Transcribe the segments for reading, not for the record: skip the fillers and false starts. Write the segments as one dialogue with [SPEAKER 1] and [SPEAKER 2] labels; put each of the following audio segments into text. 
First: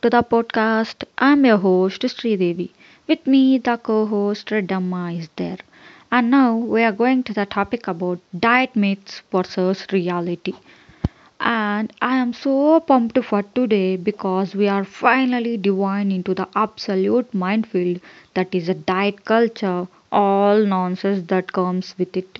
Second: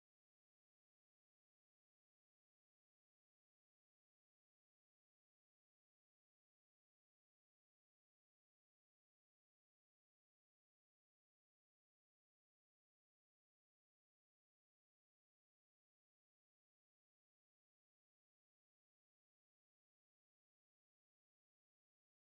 [SPEAKER 1] to the podcast. I'm your host Sri Devi. With me, the co-host Damma is there. And now we are going to the topic about diet myths versus reality. And I am so pumped for today because we are finally diving into the absolute minefield that is a diet culture, all nonsense that comes with it.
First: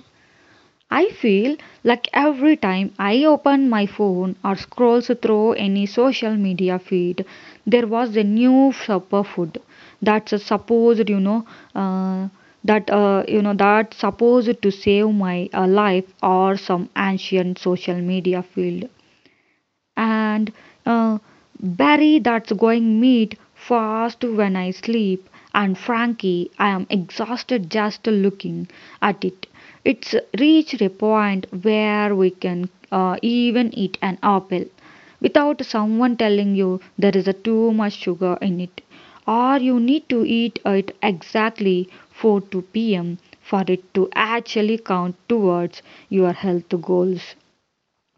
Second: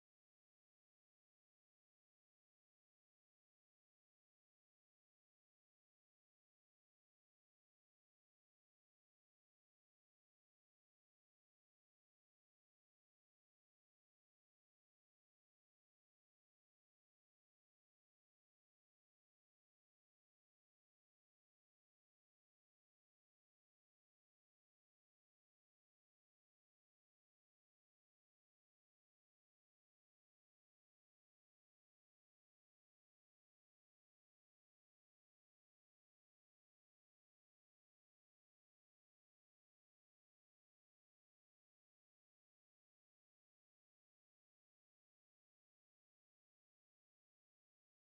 [SPEAKER 1] I feel like every time I open my phone or scrolls through any social media feed, there was a new superfood that's supposed, you know, uh, that you know that supposed to save my life or some ancient social media field and uh, Barry that's going meat fast when I sleep and Frankie I am exhausted just looking at it. It's reached a point where we can even eat an apple without someone telling you there is a too much sugar in it, or you need to eat it exactly 4 to pm for it to actually count towards your health goals.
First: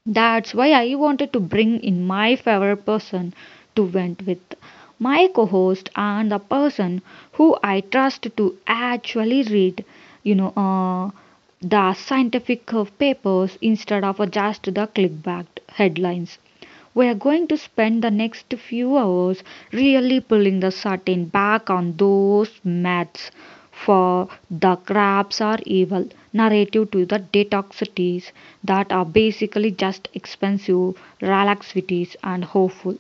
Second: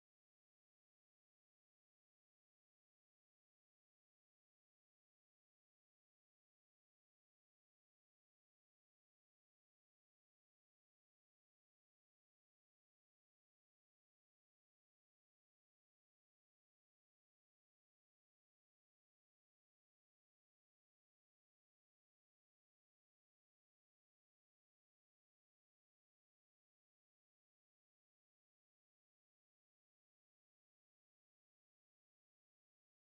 [SPEAKER 1] That's why I wanted to bring in my favorite person to vent with, my co host and the person who I trust to actually read, you know, uh, the scientific papers instead of just the clickbait headlines. We are going to spend the next few hours really pulling the curtain back on those maths, for the crabs are evil narrative to the detoxities that are basically just expensive relaxivities and hopeful.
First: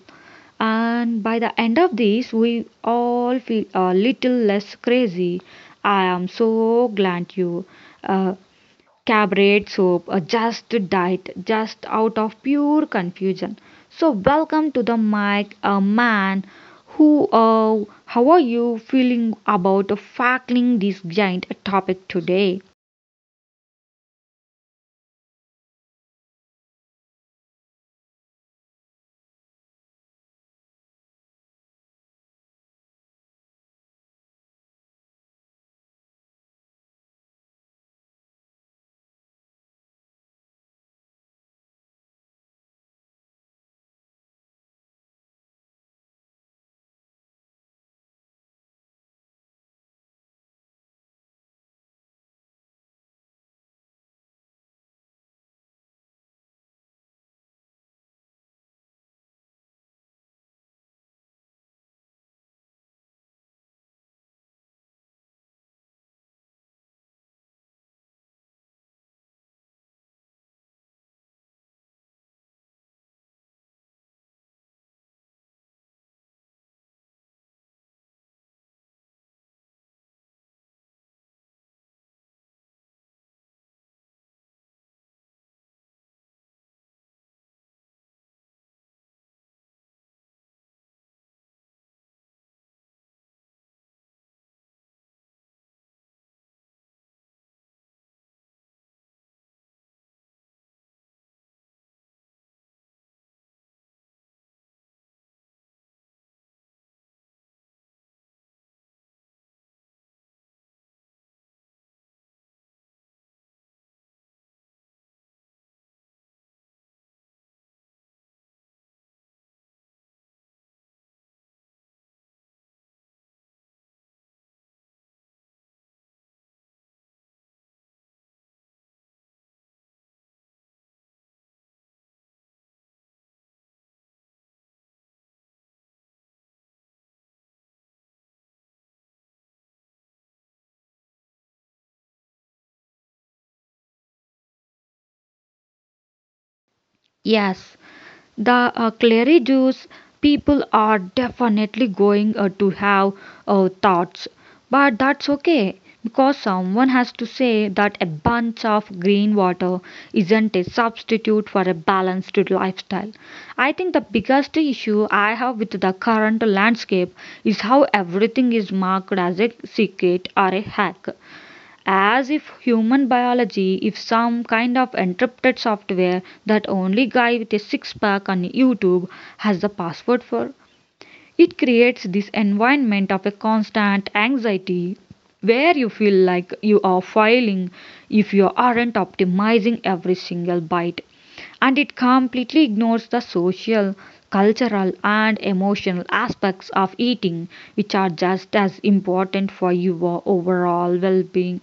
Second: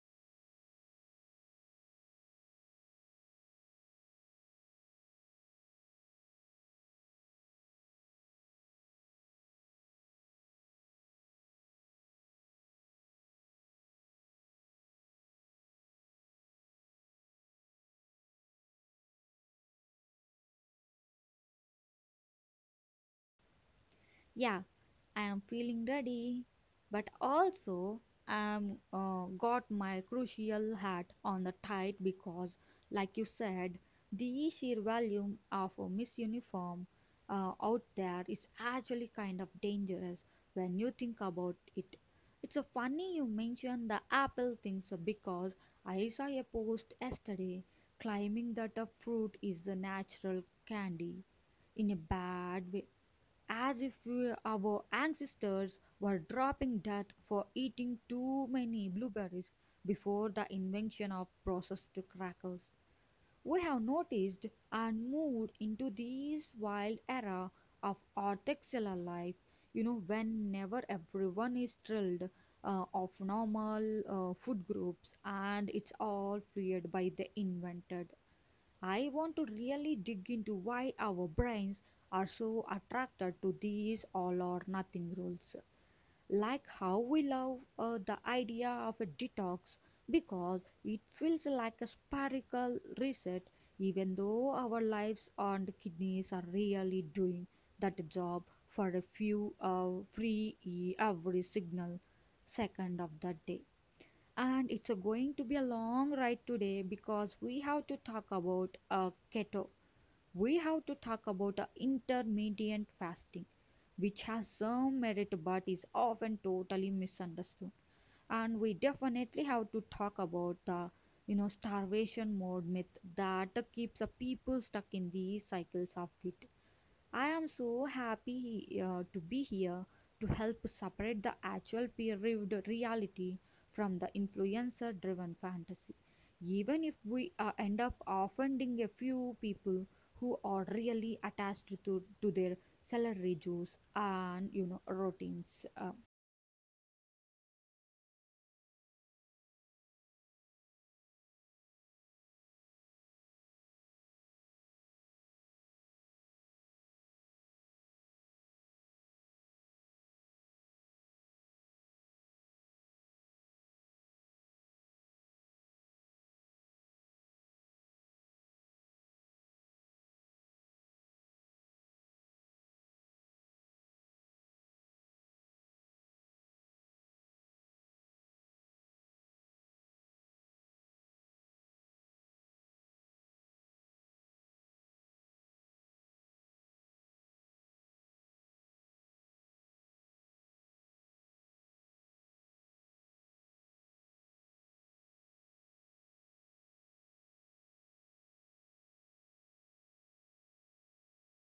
[SPEAKER 1] And by the end of this we all feel a little less crazy. I am so glad you uh, cabaret soap, a just died, just out of pure confusion. So, welcome to the mic, a man who, how are you feeling about tackling this giant topic today?
[SPEAKER 2] Yeah, I am feeling ready, but also I'm got my crucial hat on the tight because, like you said, the sheer volume of a Miss Uniform out there is actually kind of dangerous when you think about it. It's a funny you mention the apple things because I saw a post yesterday claiming that a fruit is a natural candy in a bad way as if our ancestors were dropping dead for eating too many blueberries before the invention of processed crackers. We have noticed and moved into this wild era of orthoxylal life, you know, when never everyone is thrilled of normal food groups and it's all fueled by the invented. I want to really dig into why our brains are so attracted to these all or nothing rules. Like how we love the idea of a detox because it feels like a spherical reset, even though our lives and kidneys are really doing that job for a few every signal second of the day. And it's a going to be a long ride today because we have to talk about keto. We have to talk about intermittent fasting, which has some merit but is often totally misunderstood. And we definitely have to talk about the you know starvation mode myth that keeps people stuck in these cycles of guilt. I am so happy to be here to help separate the actual peer reviewed reality from the influencer driven fantasy. Even if we end up offending a few people who are really attached to their celery juice and you know routines.
[SPEAKER 1] Yes, the Clary Jews people are definitely going to have thoughts, but that's okay because someone has to say that a bunch of green water isn't a substitute for a balanced lifestyle. I think the biggest issue I have with the current landscape is how everything is marked as a secret or a hack. As if human biology is some kind of encrypted software that only guy with a six pack on YouTube has the password for. It creates this environment of a constant anxiety where you feel like you are failing if you aren't optimizing every single byte, and it completely ignores the social, cultural, and emotional aspects of eating, which are just as important for your overall well being.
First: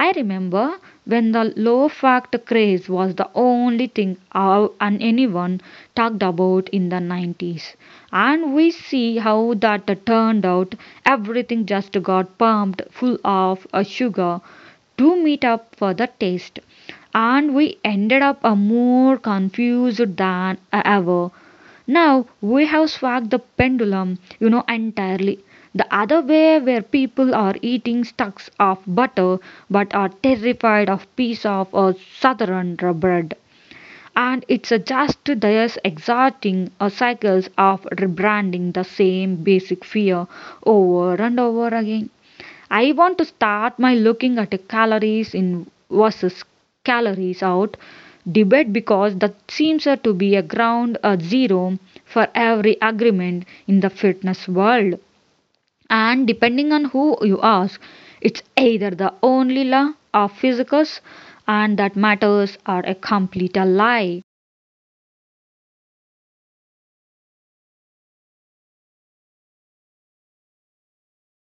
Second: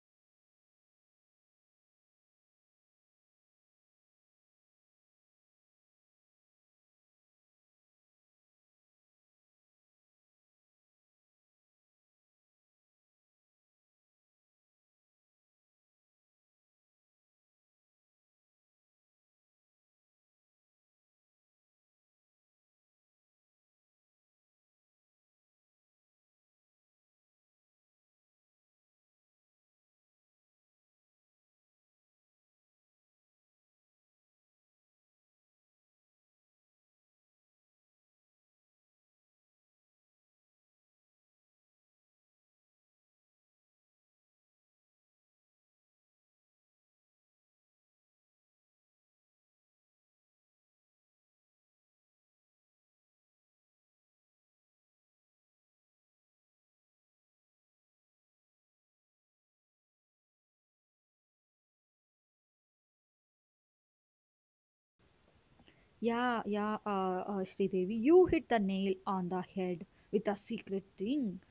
[SPEAKER 1] I remember when the low fact craze was the only thing our, and anyone talked about in the 90s. And we see how that turned out. Everything just got pumped full of sugar to meet up for the taste. And we ended up more confused than ever. Now we have swung the pendulum, you know, entirely the other way where people are eating stacks of butter but are terrified of piece of southern bread. And it's just this exhausting cycles of rebranding the same basic fear over and over again. I want to start my looking at calories in versus calories out debate because that seems to be a ground zero for every agreement in the fitness world. And depending on who you ask, it's either the only law of physics and that matters or a complete lie.
[SPEAKER 2] Yeah, yeah, Sridevi, you hit the nail on the head with the secret thing.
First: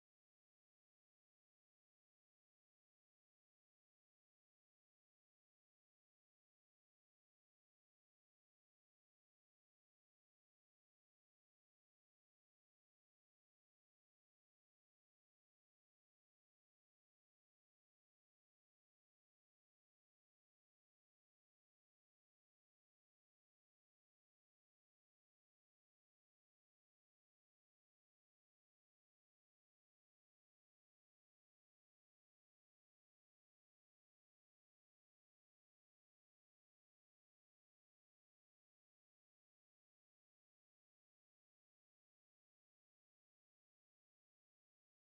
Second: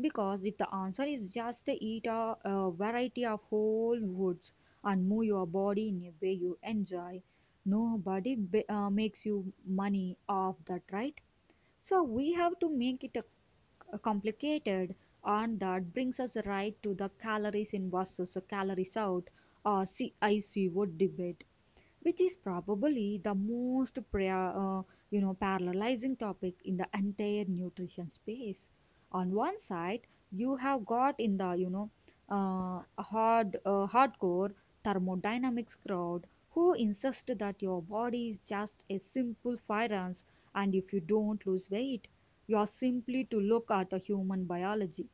[SPEAKER 2] Because if the answer is just eat a variety of whole foods and move your body in a way you enjoy, nobody b makes you money off that, right? So we have to make it a complicated, and that brings us right to the calories in versus calories out or CICO debate, which is probably the most you know paralyzing topic in the entire nutrition space. On one side you have got in the you know hardcore thermodynamics crowd who insist that your body is just a simple firearms and if you don't lose weight you are simply to look at a human biology.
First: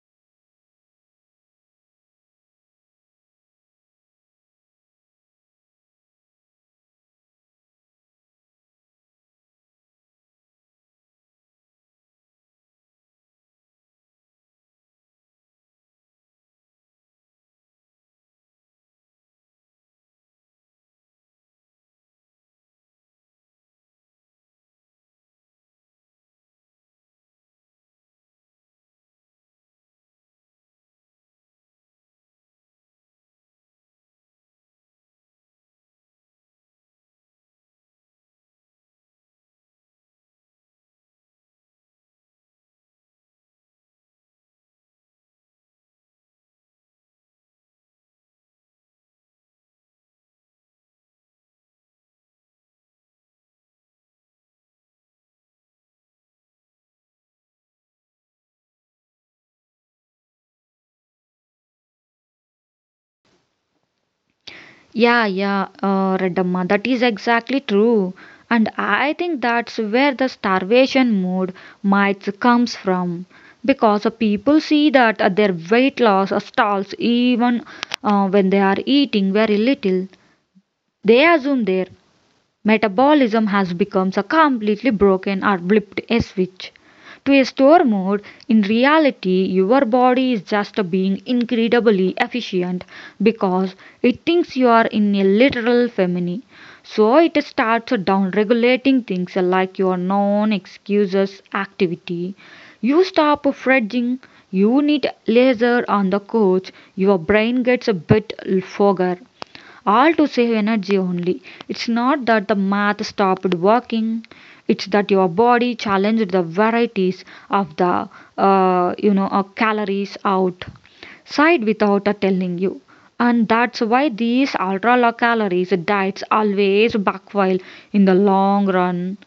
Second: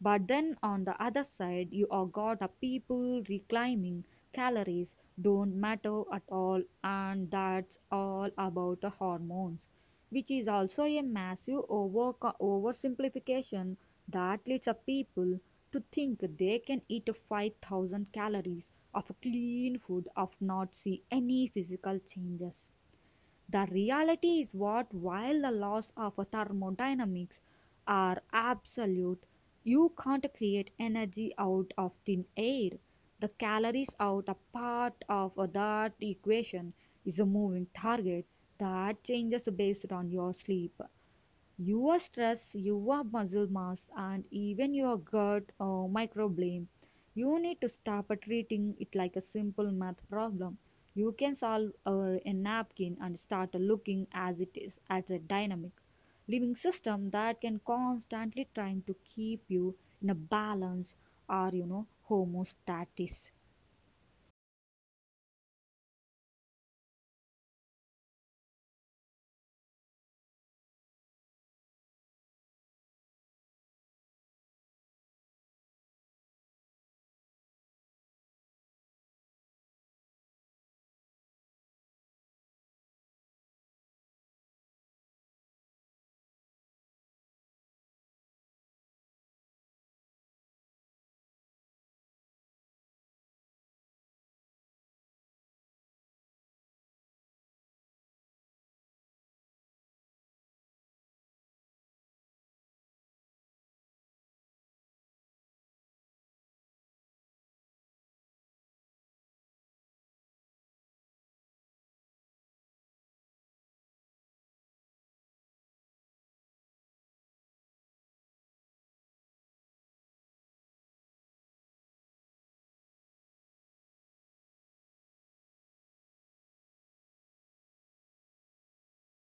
[SPEAKER 2] But then on the other side you are got a people reclaiming calories don't matter at all and that's all about the hormones, which is also a massive oversimplification that leads a people to think they can eat 5,000 calories of clean food of not see any physical changes. The reality is what, while the laws of thermodynamics are absolute, you can't create energy out of thin air. The calories out a part of that equation is a moving target that changes based on your sleep, your stress, your muscle mass, and even your gut microbiome. You need to stop treating it like a simple math problem. You can solve a napkin and start looking as it is at a dynamic living system that can constantly trying to keep you in a balance or you know homostasis.
[SPEAKER 1] Yeah, yeah, Redamma, that is exactly true. And I think that's where the starvation mode might comes from. Because people see that their weight loss stalls even when they are eating very little. They assume their metabolism has become a completely broken or blipped a switch to a store mode. In reality, your body is just being incredibly efficient because it thinks you are in a literal famine. So it starts down regulating things like your non excuses activity. You stop fretting, you need laser on the couch, your brain gets a bit fogger, all to save energy only. It's not that the math stopped working, it's that your body challenged the varieties of the calories out side without telling you. And that's why these ultra low calories diets always backfire in the long run.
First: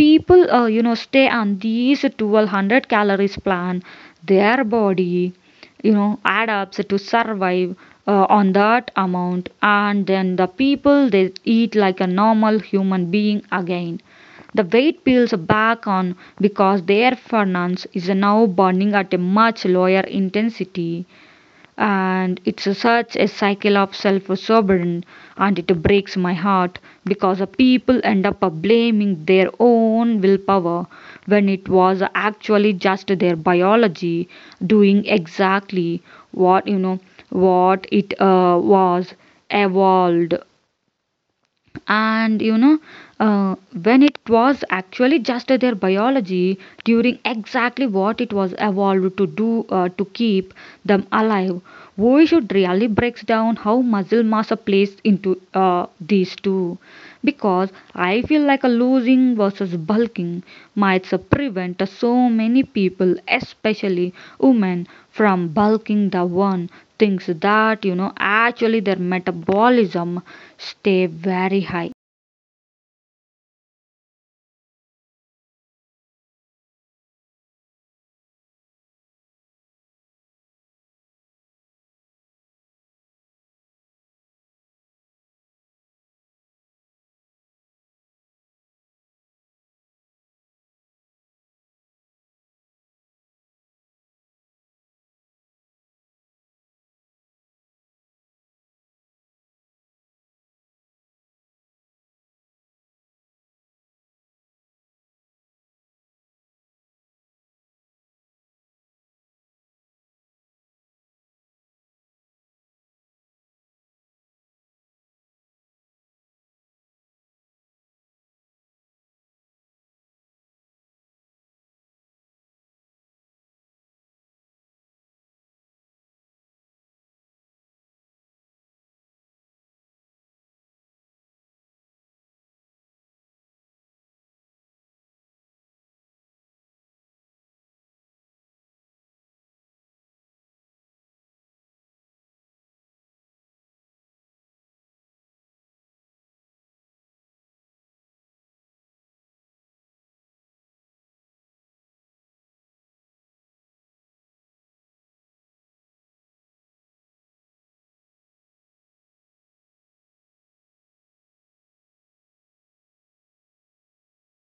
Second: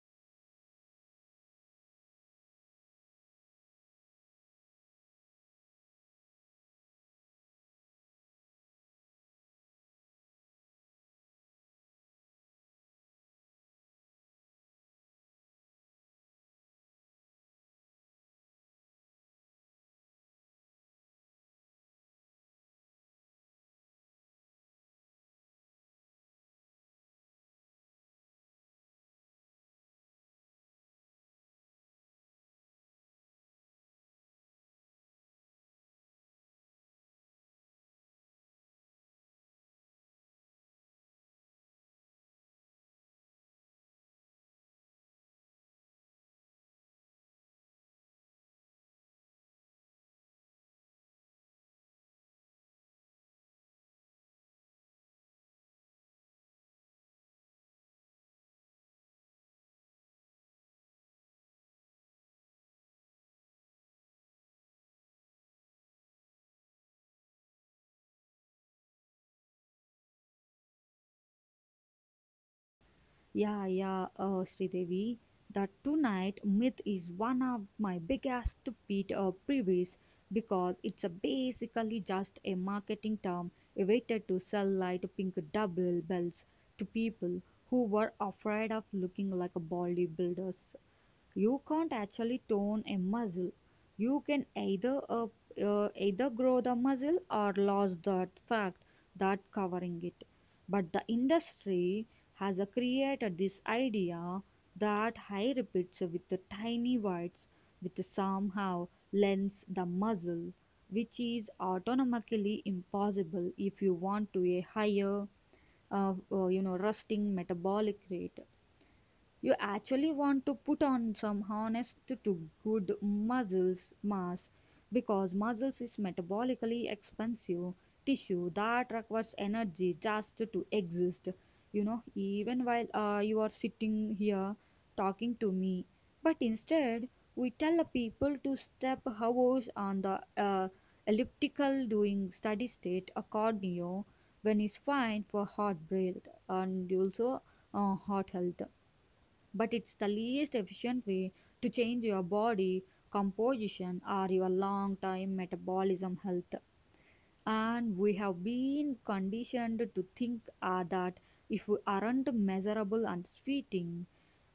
[SPEAKER 1] People stay on these 1,200 calories plan, their body, you know, add up so to survive on that amount, and then the people they eat like a normal human being again, the weight peels back on because their furnace is now burning at a much lower intensity. And it's a such a cycle of self-absorption, and it breaks my heart because the people end up blaming their own willpower when it was actually just their biology doing exactly what you know what it was evolved and you know uh, when it was actually just their biology during exactly what it was evolved to do to keep them alive. We should really breaks down how muscle mass plays into these two because I feel like a losing versus bulking might prevent so many people, especially women, from bulking the one things that you know actually their metabolism stay very high.
[SPEAKER 2] Yeah, yeah, Sridevi. The Tonight myth is one of my biggest pet peeves because it's a basically just a marketing term invented to sell light pink double bells to people who were afraid of looking like bodybuilders. You can't actually tone a muscle. You can either grow the muscle or lose that fact that covering it. But the industry has created this idea that high repeats with the tiny whites which somehow lends the muscle, which is autonomically impossible. If you want to a higher, you know, resting metabolic rate, you actually want to put on some honest to good muscles mass because muscles is metabolically expensive tissue that requires energy just to exist, you know, even while you are sitting here talking to me. But instead we tell the people to step hours on the elliptical doing steady state a cardio when is fine for heart rate and also heart health, but it's the least efficient way to change your body composition or your long term metabolism health. And we have been conditioned to think that if we aren't measurable and sweating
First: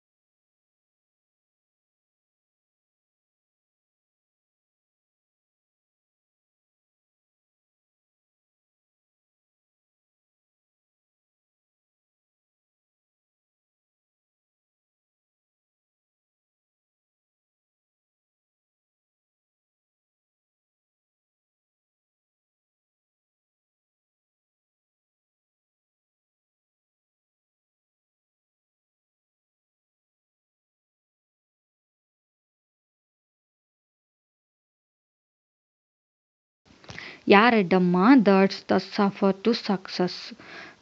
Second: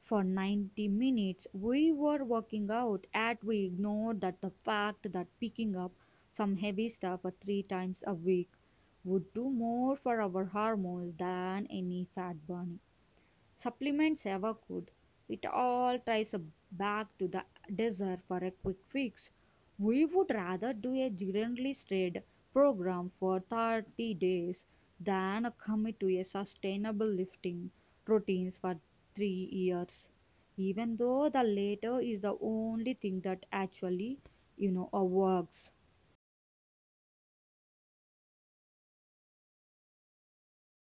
[SPEAKER 2] for 90 minutes, we were working out, at we ignore that the fact that picking up some heavy stuff three times a week would do more for our hormones than any fat burning. Supplements ever could. It all ties back to the desire for a quick fix. We would rather do a generalist trade program for 30 days than commit to a sustainable lifting routines for 3 years. Even though the latter is the only thing that actually, you know, works.
[SPEAKER 1] Yaradamma, that's the suffer to success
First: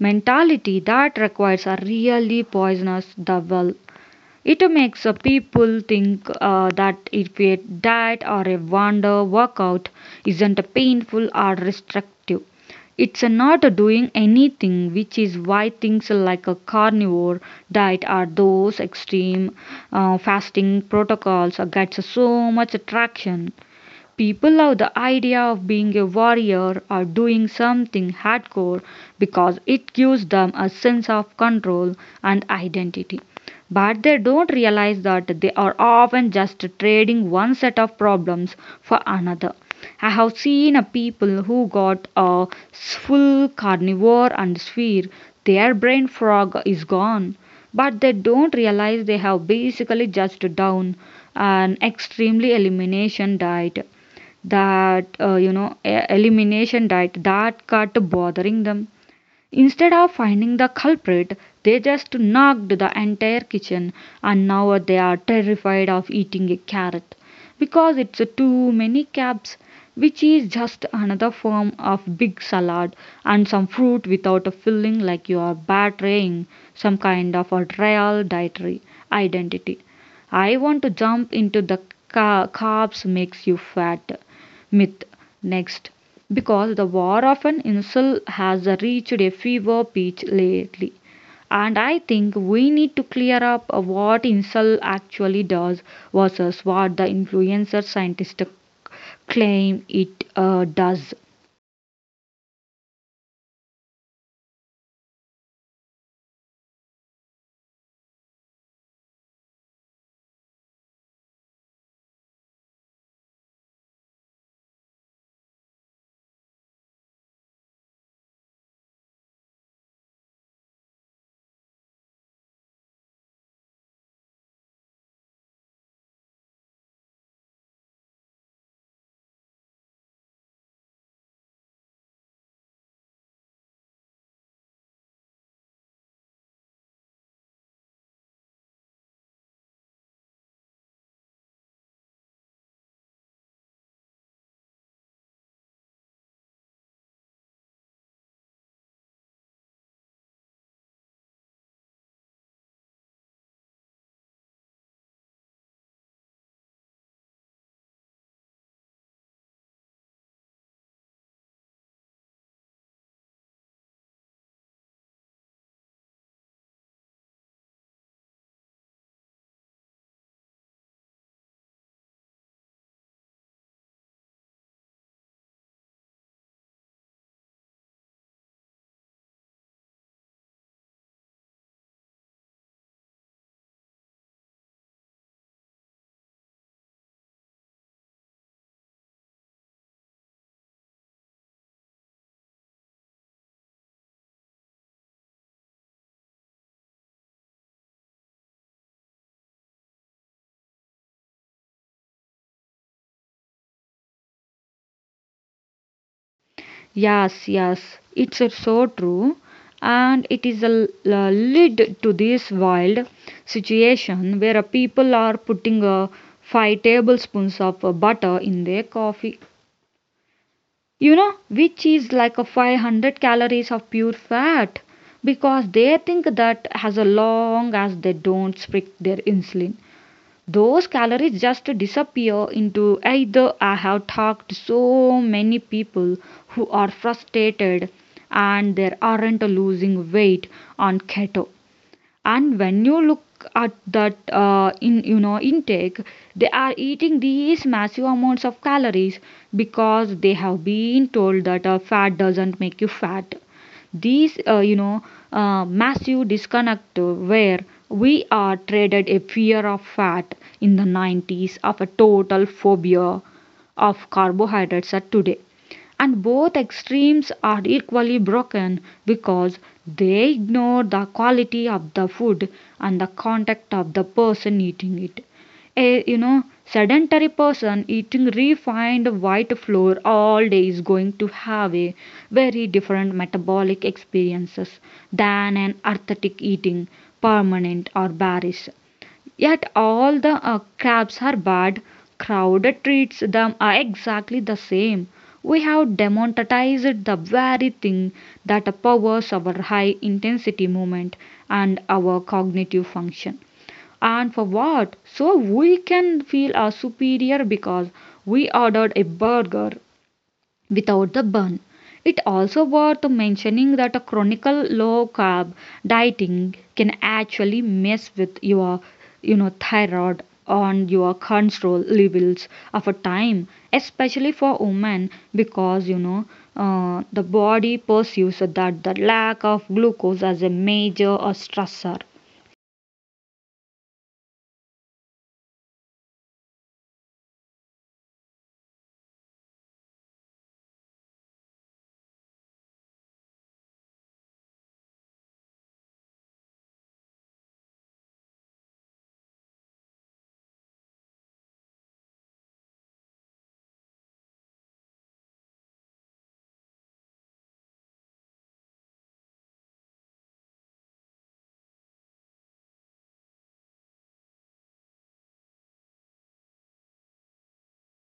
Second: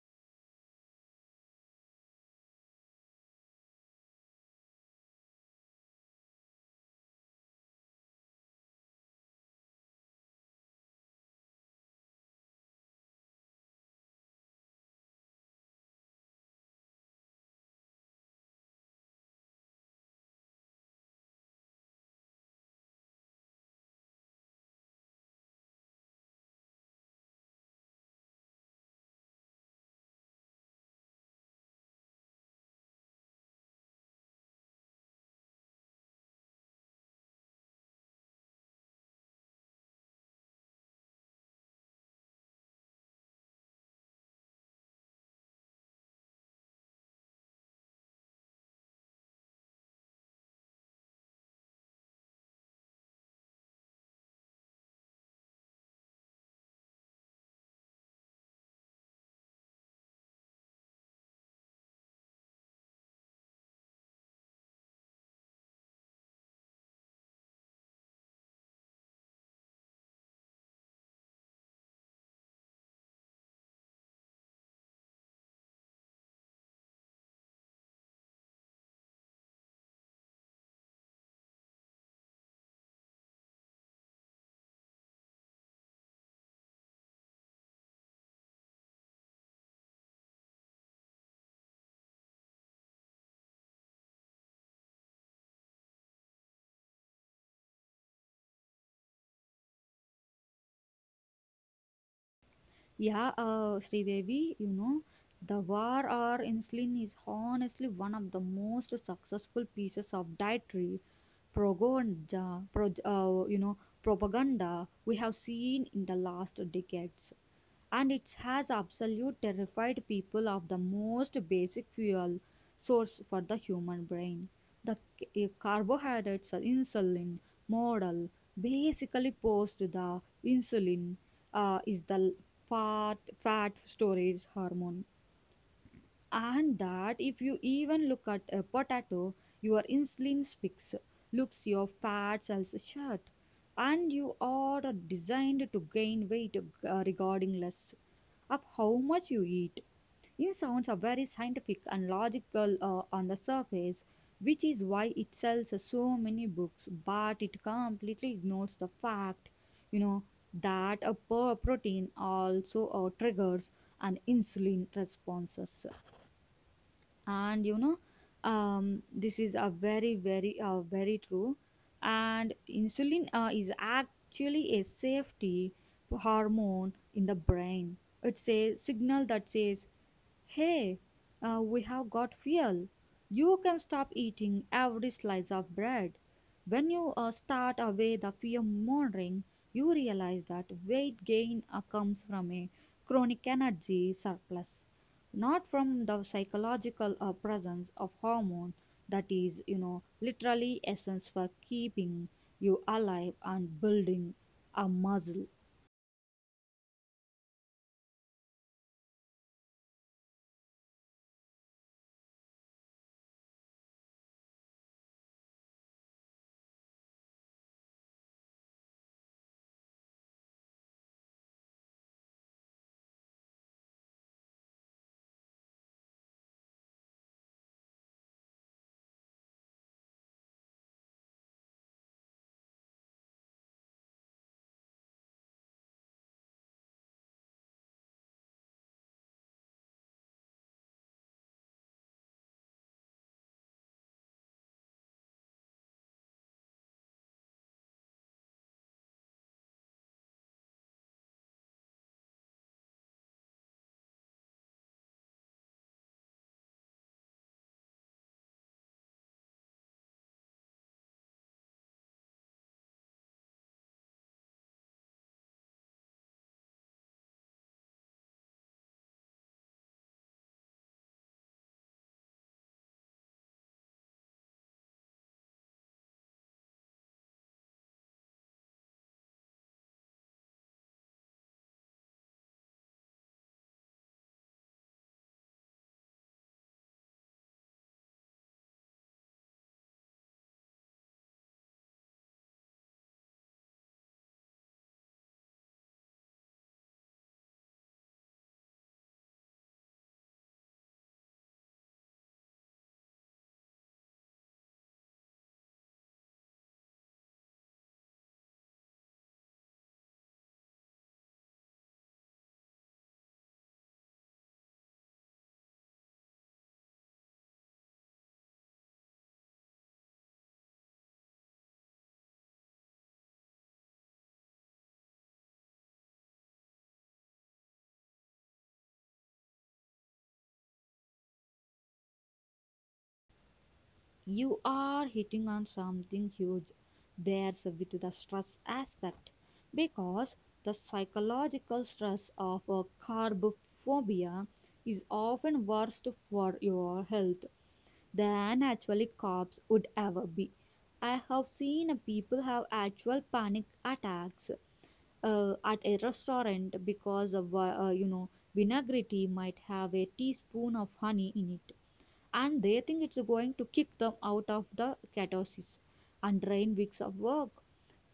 [SPEAKER 1] mentality that requires a really poisonous double. It makes people think that if a diet or a wonder workout isn't painful or restrictive, it's not doing anything, which is why things like a carnivore diet or those extreme fasting protocols gets so much traction. People love the idea of being a warrior or doing something hardcore because it gives them a sense of control and identity. But they don't realize that they are often just trading one set of problems for another. I have seen a people who got a full carnivore and sphere. Their brain fog is gone, but they don't realize they have basically just down an extremely elimination diet that elimination diet that cut bothering them instead of finding the culprit. They just knocked the entire kitchen and now they are terrified of eating a carrot because it's too many carbs, which is just another form of big salad and some fruit without a filling, like you are betraying some kind of a real dietary identity. I want to jump into the carbs makes you fat myth next because the war of an insult has reached a fever pitch lately, and I think we need to clear up what insult actually does versus what the influencer scientists claim it does.
[SPEAKER 2] Yeah, Sridevi, you know, the War or Insulin is honestly one of the most successful pieces of dietary propaganda, pro, you know, propaganda we have seen in the last decades and it has absolutely terrified people of the most basic fuel source for the human brain. The carbohydrates are insulin model basically post the insulin is the fat fat storage hormone and that if you even look at a potato your insulin speaks looks your fat cells shut and you are designed to gain weight regarding less of how much you eat. It sounds are very scientific and logical on the surface, which is why it sells so many books, but it completely ignores the fact, you know, that a protein also triggers an insulin responses, and you know, this is a very very true. And insulin is actually a safety hormone in the brain. It's a signal that says, hey, we have got fuel. You can stop eating every slice of bread. When you start away the fear morning, you realize that weight gain comes from a chronic energy surplus, not from the psychological presence of hormone that is, you know, literally essence for keeping you alive and building a muscle.
[SPEAKER 1] Yes, yes, it's so true, and it is a lead to this wild situation where people are putting five tablespoons of butter in their coffee. You know, which is like a 500 calories of pure fat because they think that as long as they don't spike their insulin, those calories just disappear into either. I have talked to so many people who are frustrated and they aren't losing weight on keto, and when you look at that in intake, they are eating these massive amounts of calories because they have been told that fat doesn't make you fat. These massive disconnect where we are traded a fear of fat in the 90s of a total phobia of carbohydrates are today, and both extremes are equally broken because they ignore the quality of the food and the contact of the person eating it. A, you know, sedentary person eating refined white flour all day is going to have a very different metabolic experiences than an athletic eating permanent or barish. Yet all the crabs are bad. Crowd treats them are exactly the same. We have democratized the very thing that powers our high intensity movement and our cognitive function. And for what? So we can feel superior because we ordered a burger without the burn. It also worth mentioning that a chronic low carb dieting can actually mess with your you know thyroid on your control levels of a time, especially for women, because you know the body perceives that the lack of glucose as a major stressor.
[SPEAKER 2] You are hitting on something huge there's with the stress aspect because the psychological stress of a carb phobia is often worse for your health than actually cops would ever be. I have seen people have actual panic attacks at a restaurant because of you know vinaigrette might have a teaspoon of honey in it and they think it's going to kick them out of the ketosis and drain weeks of work.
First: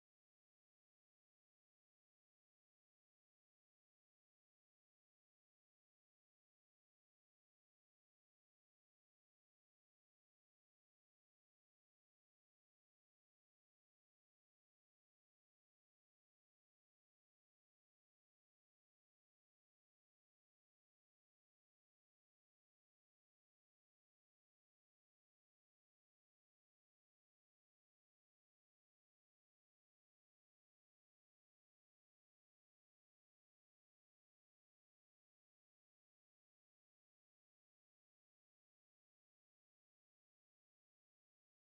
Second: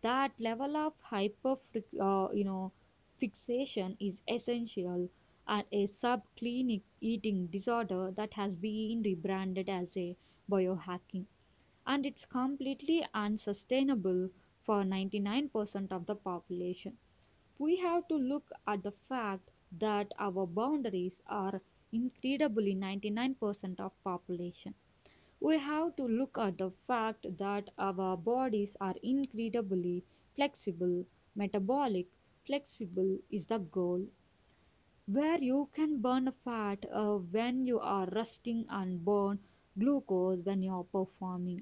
[SPEAKER 2] That level of hyper, you know, fixation is essential, and a subclinic eating disorder that has been rebranded as a biohacking, and it's completely unsustainable for 99% of the population. We have to look at the fact that our boundaries are incredibly 99% of population. We have to look at the fact that our bodies are incredibly flexible. Metabolic flexible is the goal where you can burn fat when you are resting and burn glucose when you are performing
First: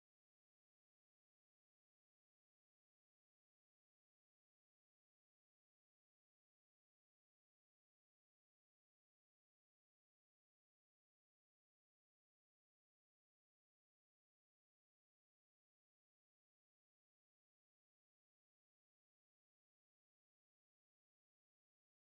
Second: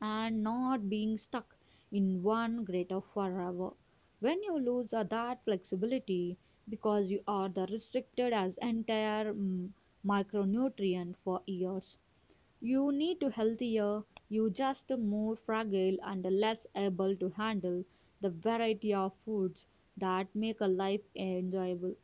[SPEAKER 2] and not being stuck in one greater forever. When you lose that flexibility because you are the restricted as entire micronutrient for years, you need to healthier, you just more fragile and less able to handle the variety of foods that make a life enjoyable.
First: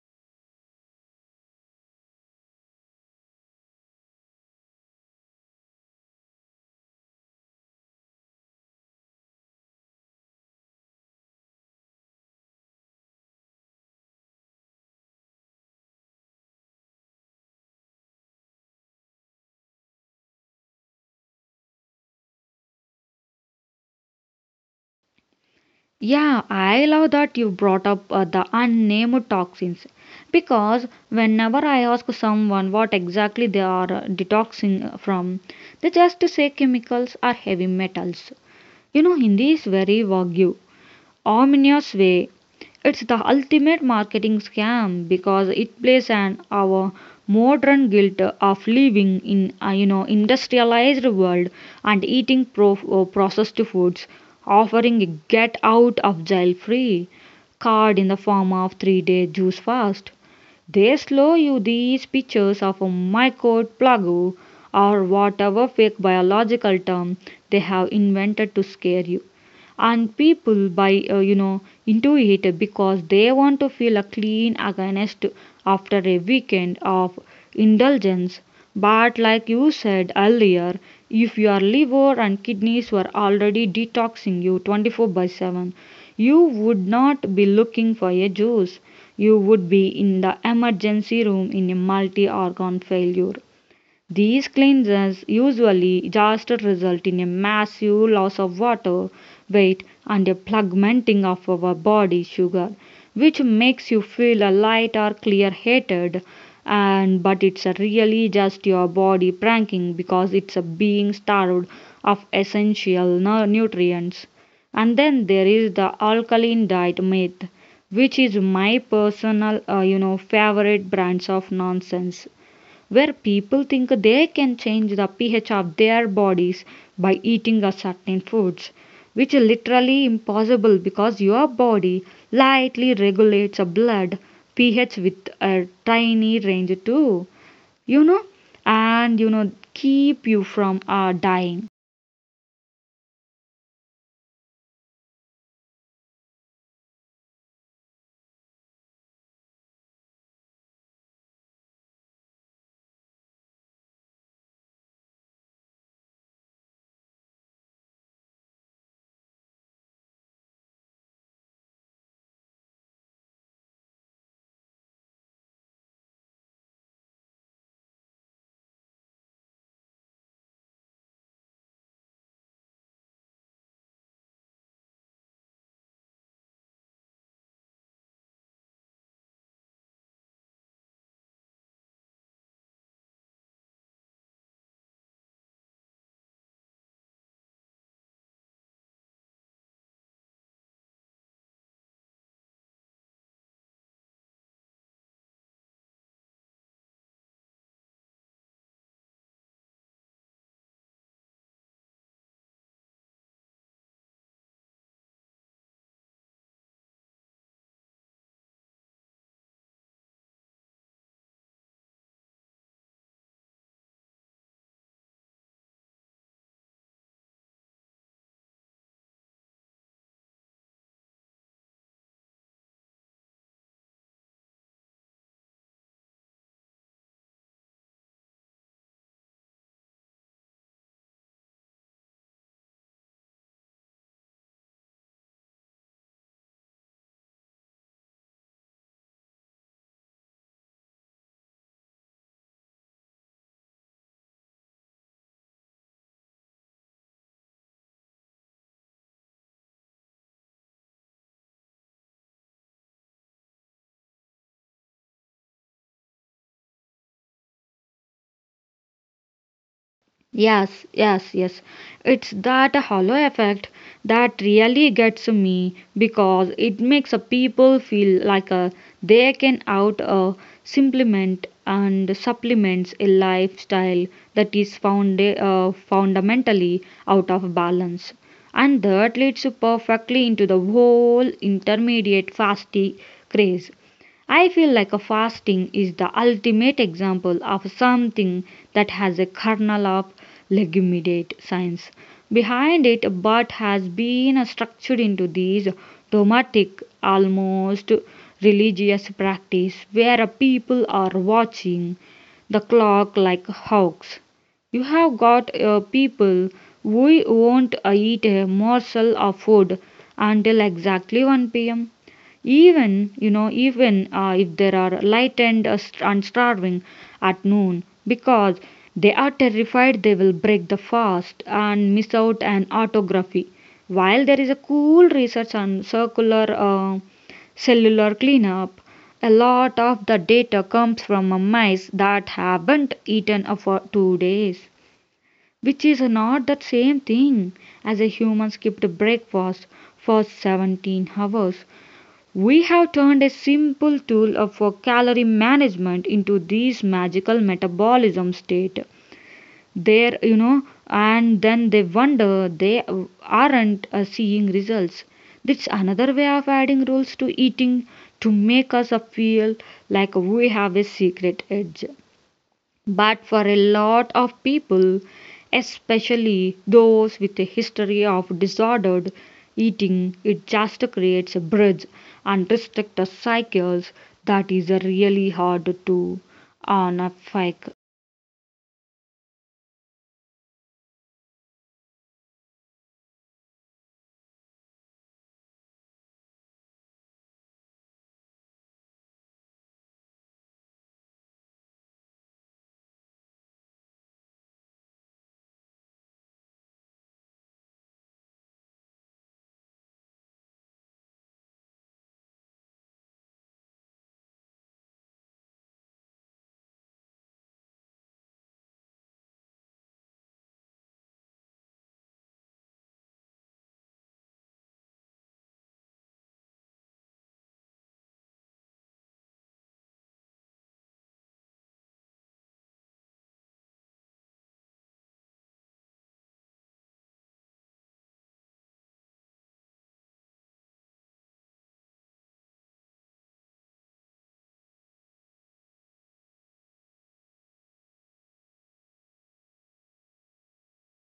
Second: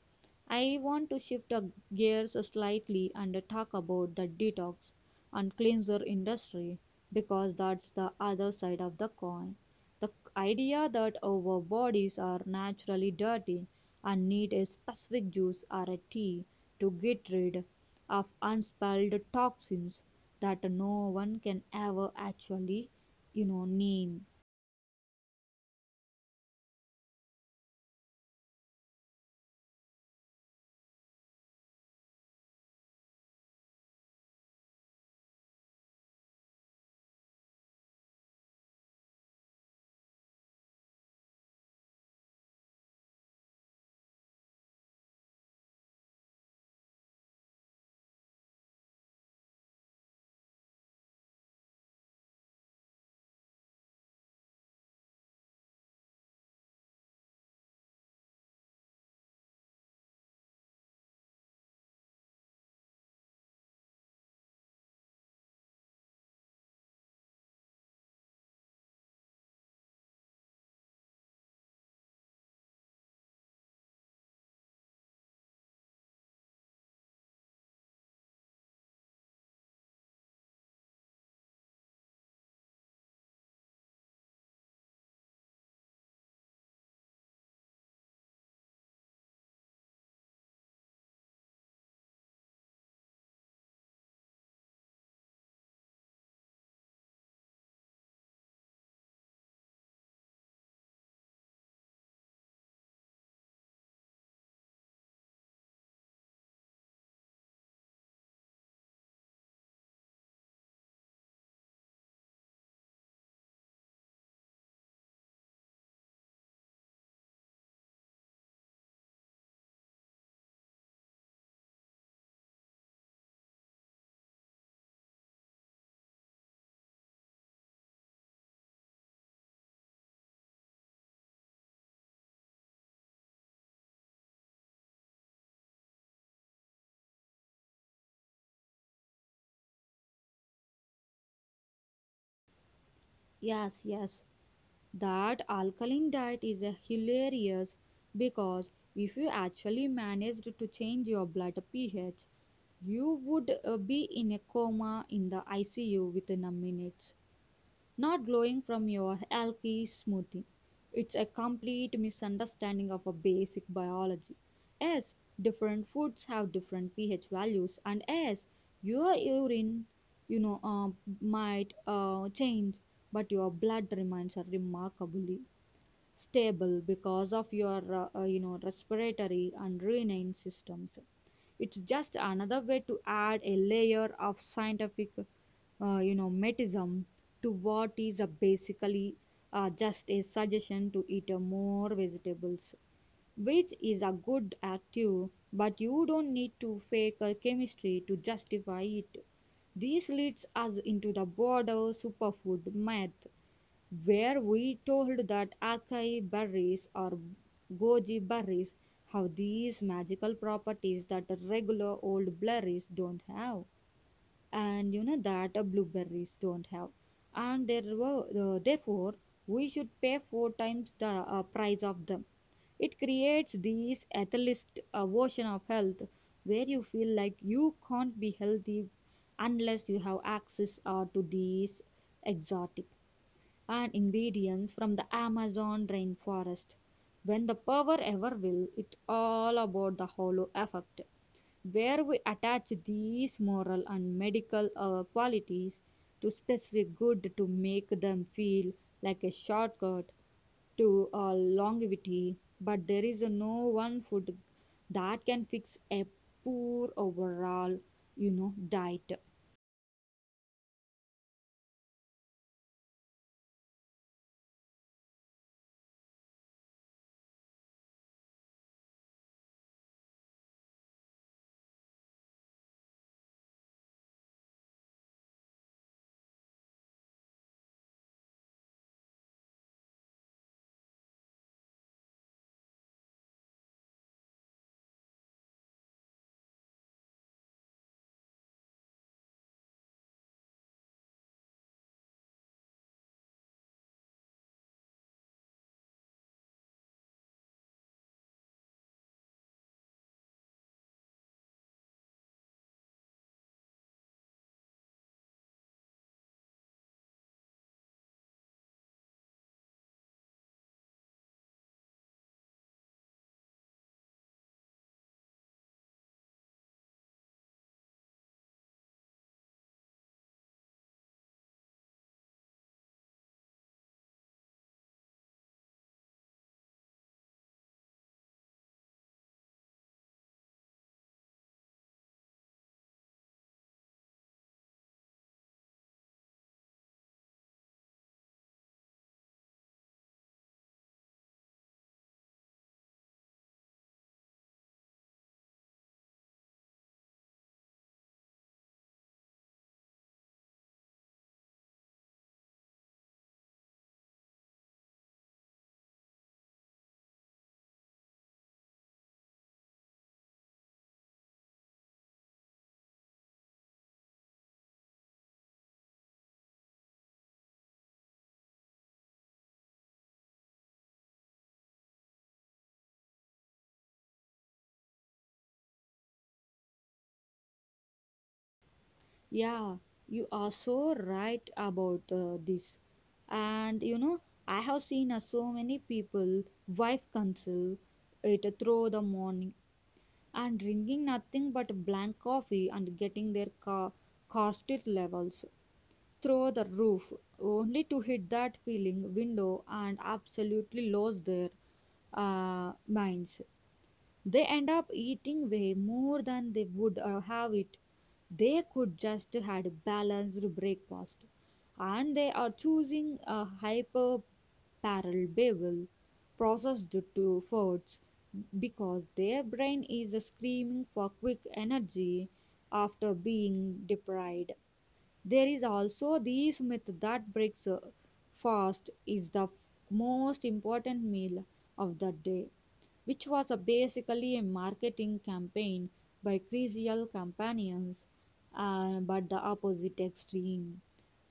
[SPEAKER 2] I want to shift our gears slightly and talk about the detox and cleanser industry because that's the other side of the coin. The idea that our bodies are naturally dirty and need a specific juice or a tea to get rid of unspelled toxins that no one can ever actually, you know, name.
[SPEAKER 1] Yeah, I love that you brought up the unnamed toxins because whenever I ask someone what exactly they are detoxing from, they just say chemicals or heavy metals. You know, Hindi is very vague, Armenia's Way. It's the ultimate marketing scam because it plays an our modern guilt of living in a you know industrialized world and eating processed foods, offering a get out of jail free card in the form of 3 day juice fast. They slow you these pictures of a mycoid plague or whatever fake biological term they have invented to scare you, and people buy into it because they want to feel a clean against after a weekend of indulgence. But like you said earlier, if your liver and kidneys were already detoxing you 24 by 7, you would not be looking for a juice. You would be in the emergency room in a multi organ failure. These cleansers usually just result in a massive loss of water, weight, and a fragmenting of our body sugar, which makes you feel a light or clear headed. And but it's a really just your body pranking because it's a being starved of essential nutrients. And then there is the alkaline diet myth, which is my personal, favorite brands of nonsense, where people think they can change the pH of their bodies by eating a certain foods, which is literally impossible because your body lightly regulates a blood pH with a tiny range too, you know, and you know keep you from dying.
[SPEAKER 2] Yes, yes, that alkaline diet is a hilarious because if you actually managed to change your blood pH, you would be in a coma in the ICU within a minute. Not glowing from your algae smoothie. It's a complete misunderstanding of a basic biology. Yes, different foods have different pH values, and yes, your urine, you know, uh, might change, but your blood remains remarkably stable because of your respiratory and urinary systems. It's just another way to add a layer of scientific metism to what is a basically just a suggestion to eat more vegetables, which is a good active, but you don't need to fake a chemistry to justify it. This leads us into the broader superfood myth, where we told that acai berries or goji berries have these magical properties that regular old berries don't have, and that blueberries don't have, and there were, therefore we should pay four times the price of them. It creates this atheist version of health where you feel like you can't be healthy unless you have access to these exotic and ingredients from the Amazon rainforest. When the power ever will, it's all about the halo effect, where we attach these moral and medical qualities to specific good to make them feel like a shortcut to longevity, but there is no one food that can fix a poor overall, diet.
[SPEAKER 1] Yes, yes, yes. It's that hollow effect that really gets me because it makes a people feel like they can out supplement and supplements a lifestyle that is found, fundamentally out of balance. And that leads perfectly into the whole intermediate fasting craze. I feel like a fasting is the ultimate example of something that has a kernel of legitimate science behind it but has been structured into these dogmatic, almost religious practice where people are watching the clock like hawks. You have got people who won't eat a morsel of food until exactly 1 p.m., even you know even if there are lightened and, and starving at noon because they are terrified they will break the fast and miss out an autography. While there is a cool research on circular cellular cleanup, a lot of the data comes from mice that haven't eaten for 2 days, which is not the same thing as a human skipped breakfast for 17 hours. We have turned a simple tool for calorie management into this magical metabolism state. There, you know, and then they wonder they aren't seeing results. That's another way of adding rules to eating to make us feel like we have a secret edge. But for a lot of people, especially those with a history of disordered eating, it just creates a bridge and restricted cycles that is really hard to unpick.
[SPEAKER 2] Yeah, you are so right about this. And you know, I have seen so many people wife counsel it through the morning, and drinking nothing but black coffee and getting their car cortisol levels through the roof, only to hit that feeling window and absolutely lose their minds. They end up eating way more than they would have it. They could just had a balanced breakfast, and they are choosing a hyper palatable processed to foods because their brain is screaming for quick energy after being deprived. There is also this myth that breaks fast is the most important meal of the day, which was a basically a marketing campaign by crucial companions, but the opposite extreme.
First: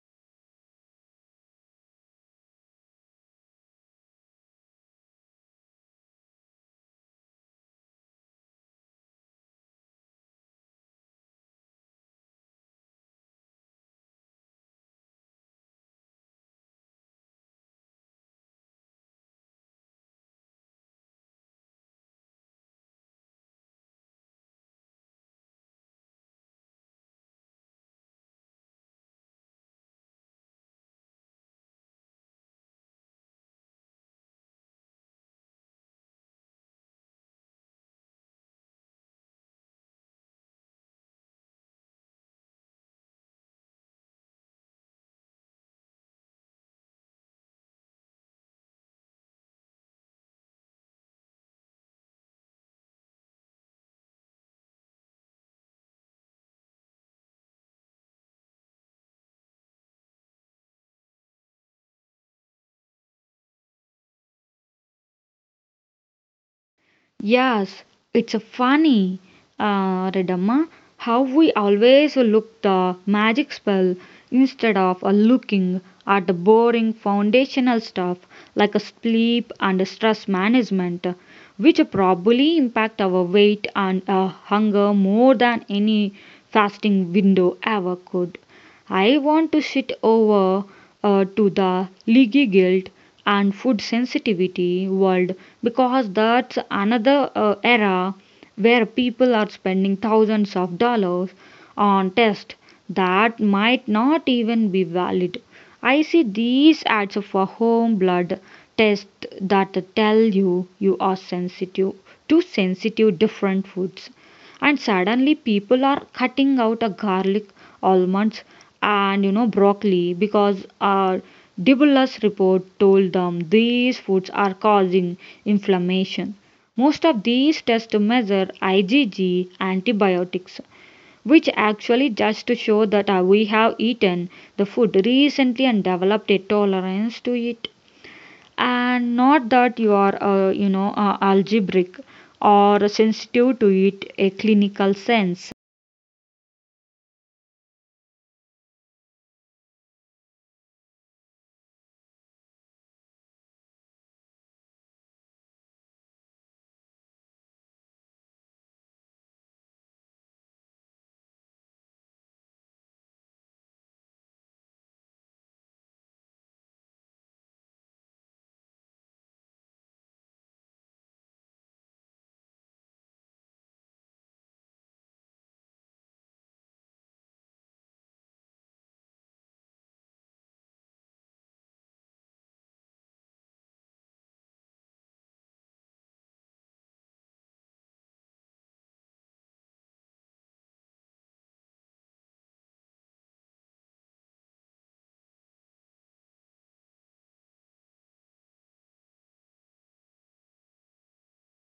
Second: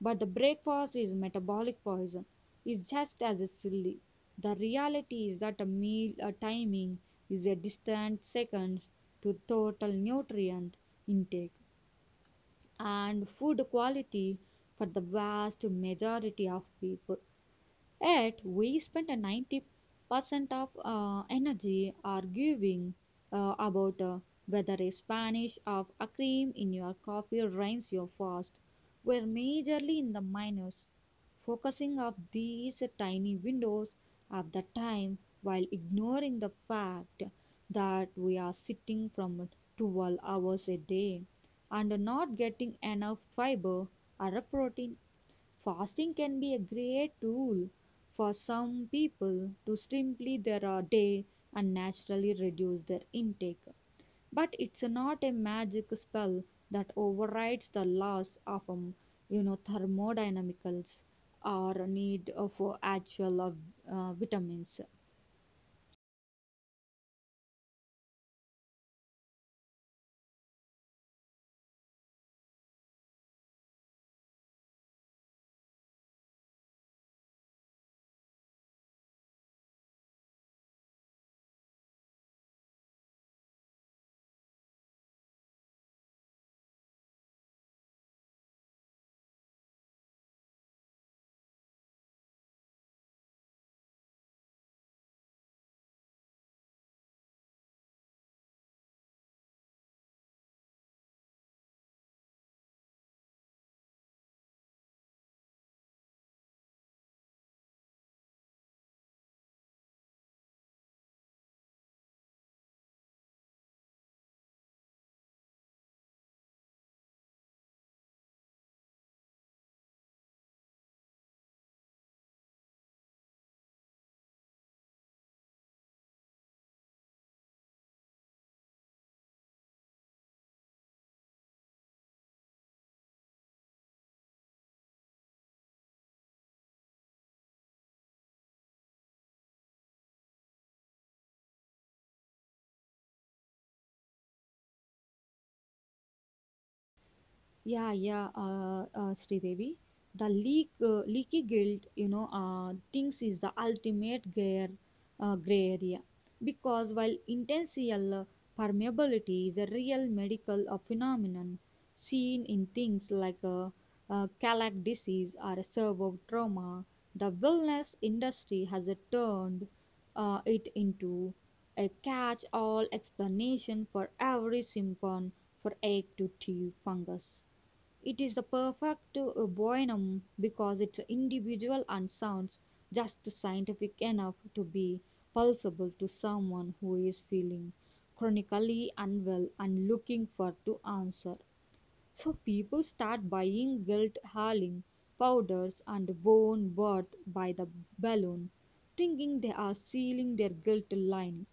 [SPEAKER 2] But the breakfast is metabolic poison is just as silly. The reality is that a meal a timing is a distant seconds to total nutrient intake and food quality for the vast majority of people. Yet we spend a 90% of energy arguing about whether a Spanish of a cream in your coffee ruins your fast. We're majorly in the minus, focusing of these tiny windows of the time, while ignoring the fact that we are sitting from 12 hours a day and not getting enough fiber or protein. Fasting can be a great tool for some people to simply their day and naturally reduce their intake. But it's not a magic spell that overrides the laws of thermodynamics or need of actual vitamins.
[SPEAKER 1] Yes, it's a funny, Redamma, how we always look the magic spell instead of looking at the boring foundational stuff like a sleep and stress management, which probably impact our weight and hunger more than any fasting window ever could. I want to sit over to the leaky guilt and food sensitivity world because that's another era where people are spending thousands of dollars on tests that might not even be valid. I see these ads for home blood tests that tell you you are sensitive to sensitive different foods, and suddenly people are cutting out a garlic, almonds, and you know broccoli because a dibulus report told them these foods are causing inflammation. Most of these tests measure igg antibiotics, which actually just to show that we have eaten the food recently and developed a tolerance to it, and not that you are algebraic or sensitive to it a clinical sense.
[SPEAKER 2] Yeah, yeah, Sridevi. The leaky guilt, you know, thinks is the ultimate gray area. Because while intentional permeability is a real medical phenomenon seen in things like celiac disease or a cerebral trauma, the wellness industry has turned it into a catch-all explanation for every symptom for egg to tube fungus. It is the perfect bonum because it's individual and sounds just scientific enough to be pulsable to someone who is feeling chronically unwell and looking for to answer. So people start buying guilt hurling powders and bone worth by the balloon, thinking they are sealing their guilt line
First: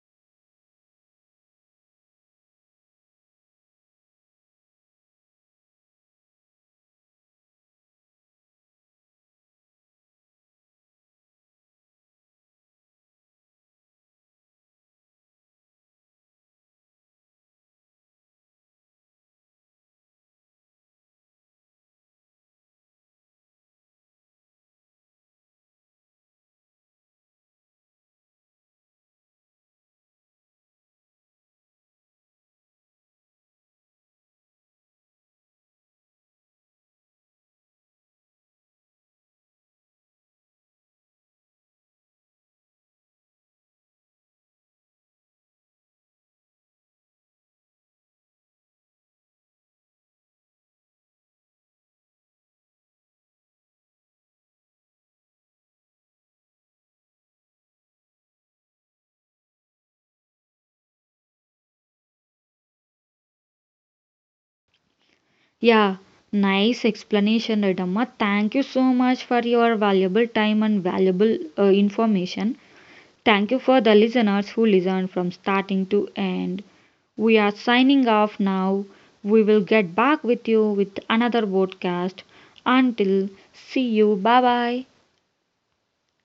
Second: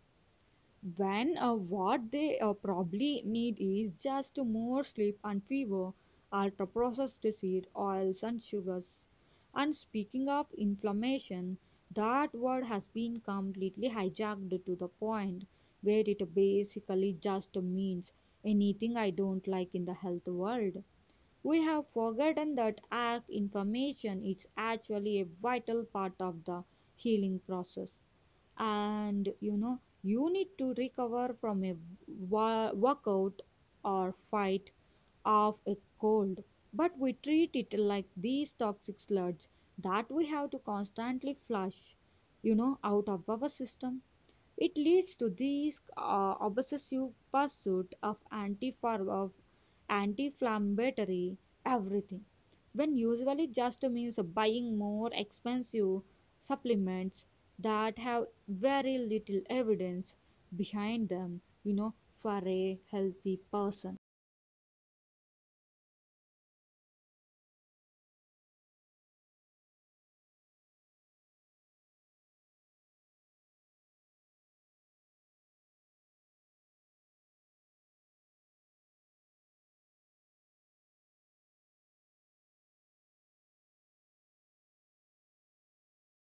[SPEAKER 2] when what they probably need is just more sleep and fever, ultra processed seed oils and sugars. And speaking of inflammation, that word has been completely hijacked to the point where it basically just means anything I don't like in the health world. We have forgotten that ACT information is actually a vital part of the healing process. And you know, you need to recover from a workout or fight off a cold, but we treat it like these toxic sludge that we have to constantly flush, out of our system. It leads to this obsessive pursuit of anti-inflammatory everything, when usually just means buying more expensive supplements that have very little evidence behind them, you know, for a healthy person.
[SPEAKER 1] Yeah, nice explanation, Redamma. Thank you so much for your valuable time and valuable information. Thank you for the listeners who listened from starting to end. We are signing off now. We will get back with you with another podcast. Until, see you. Bye bye.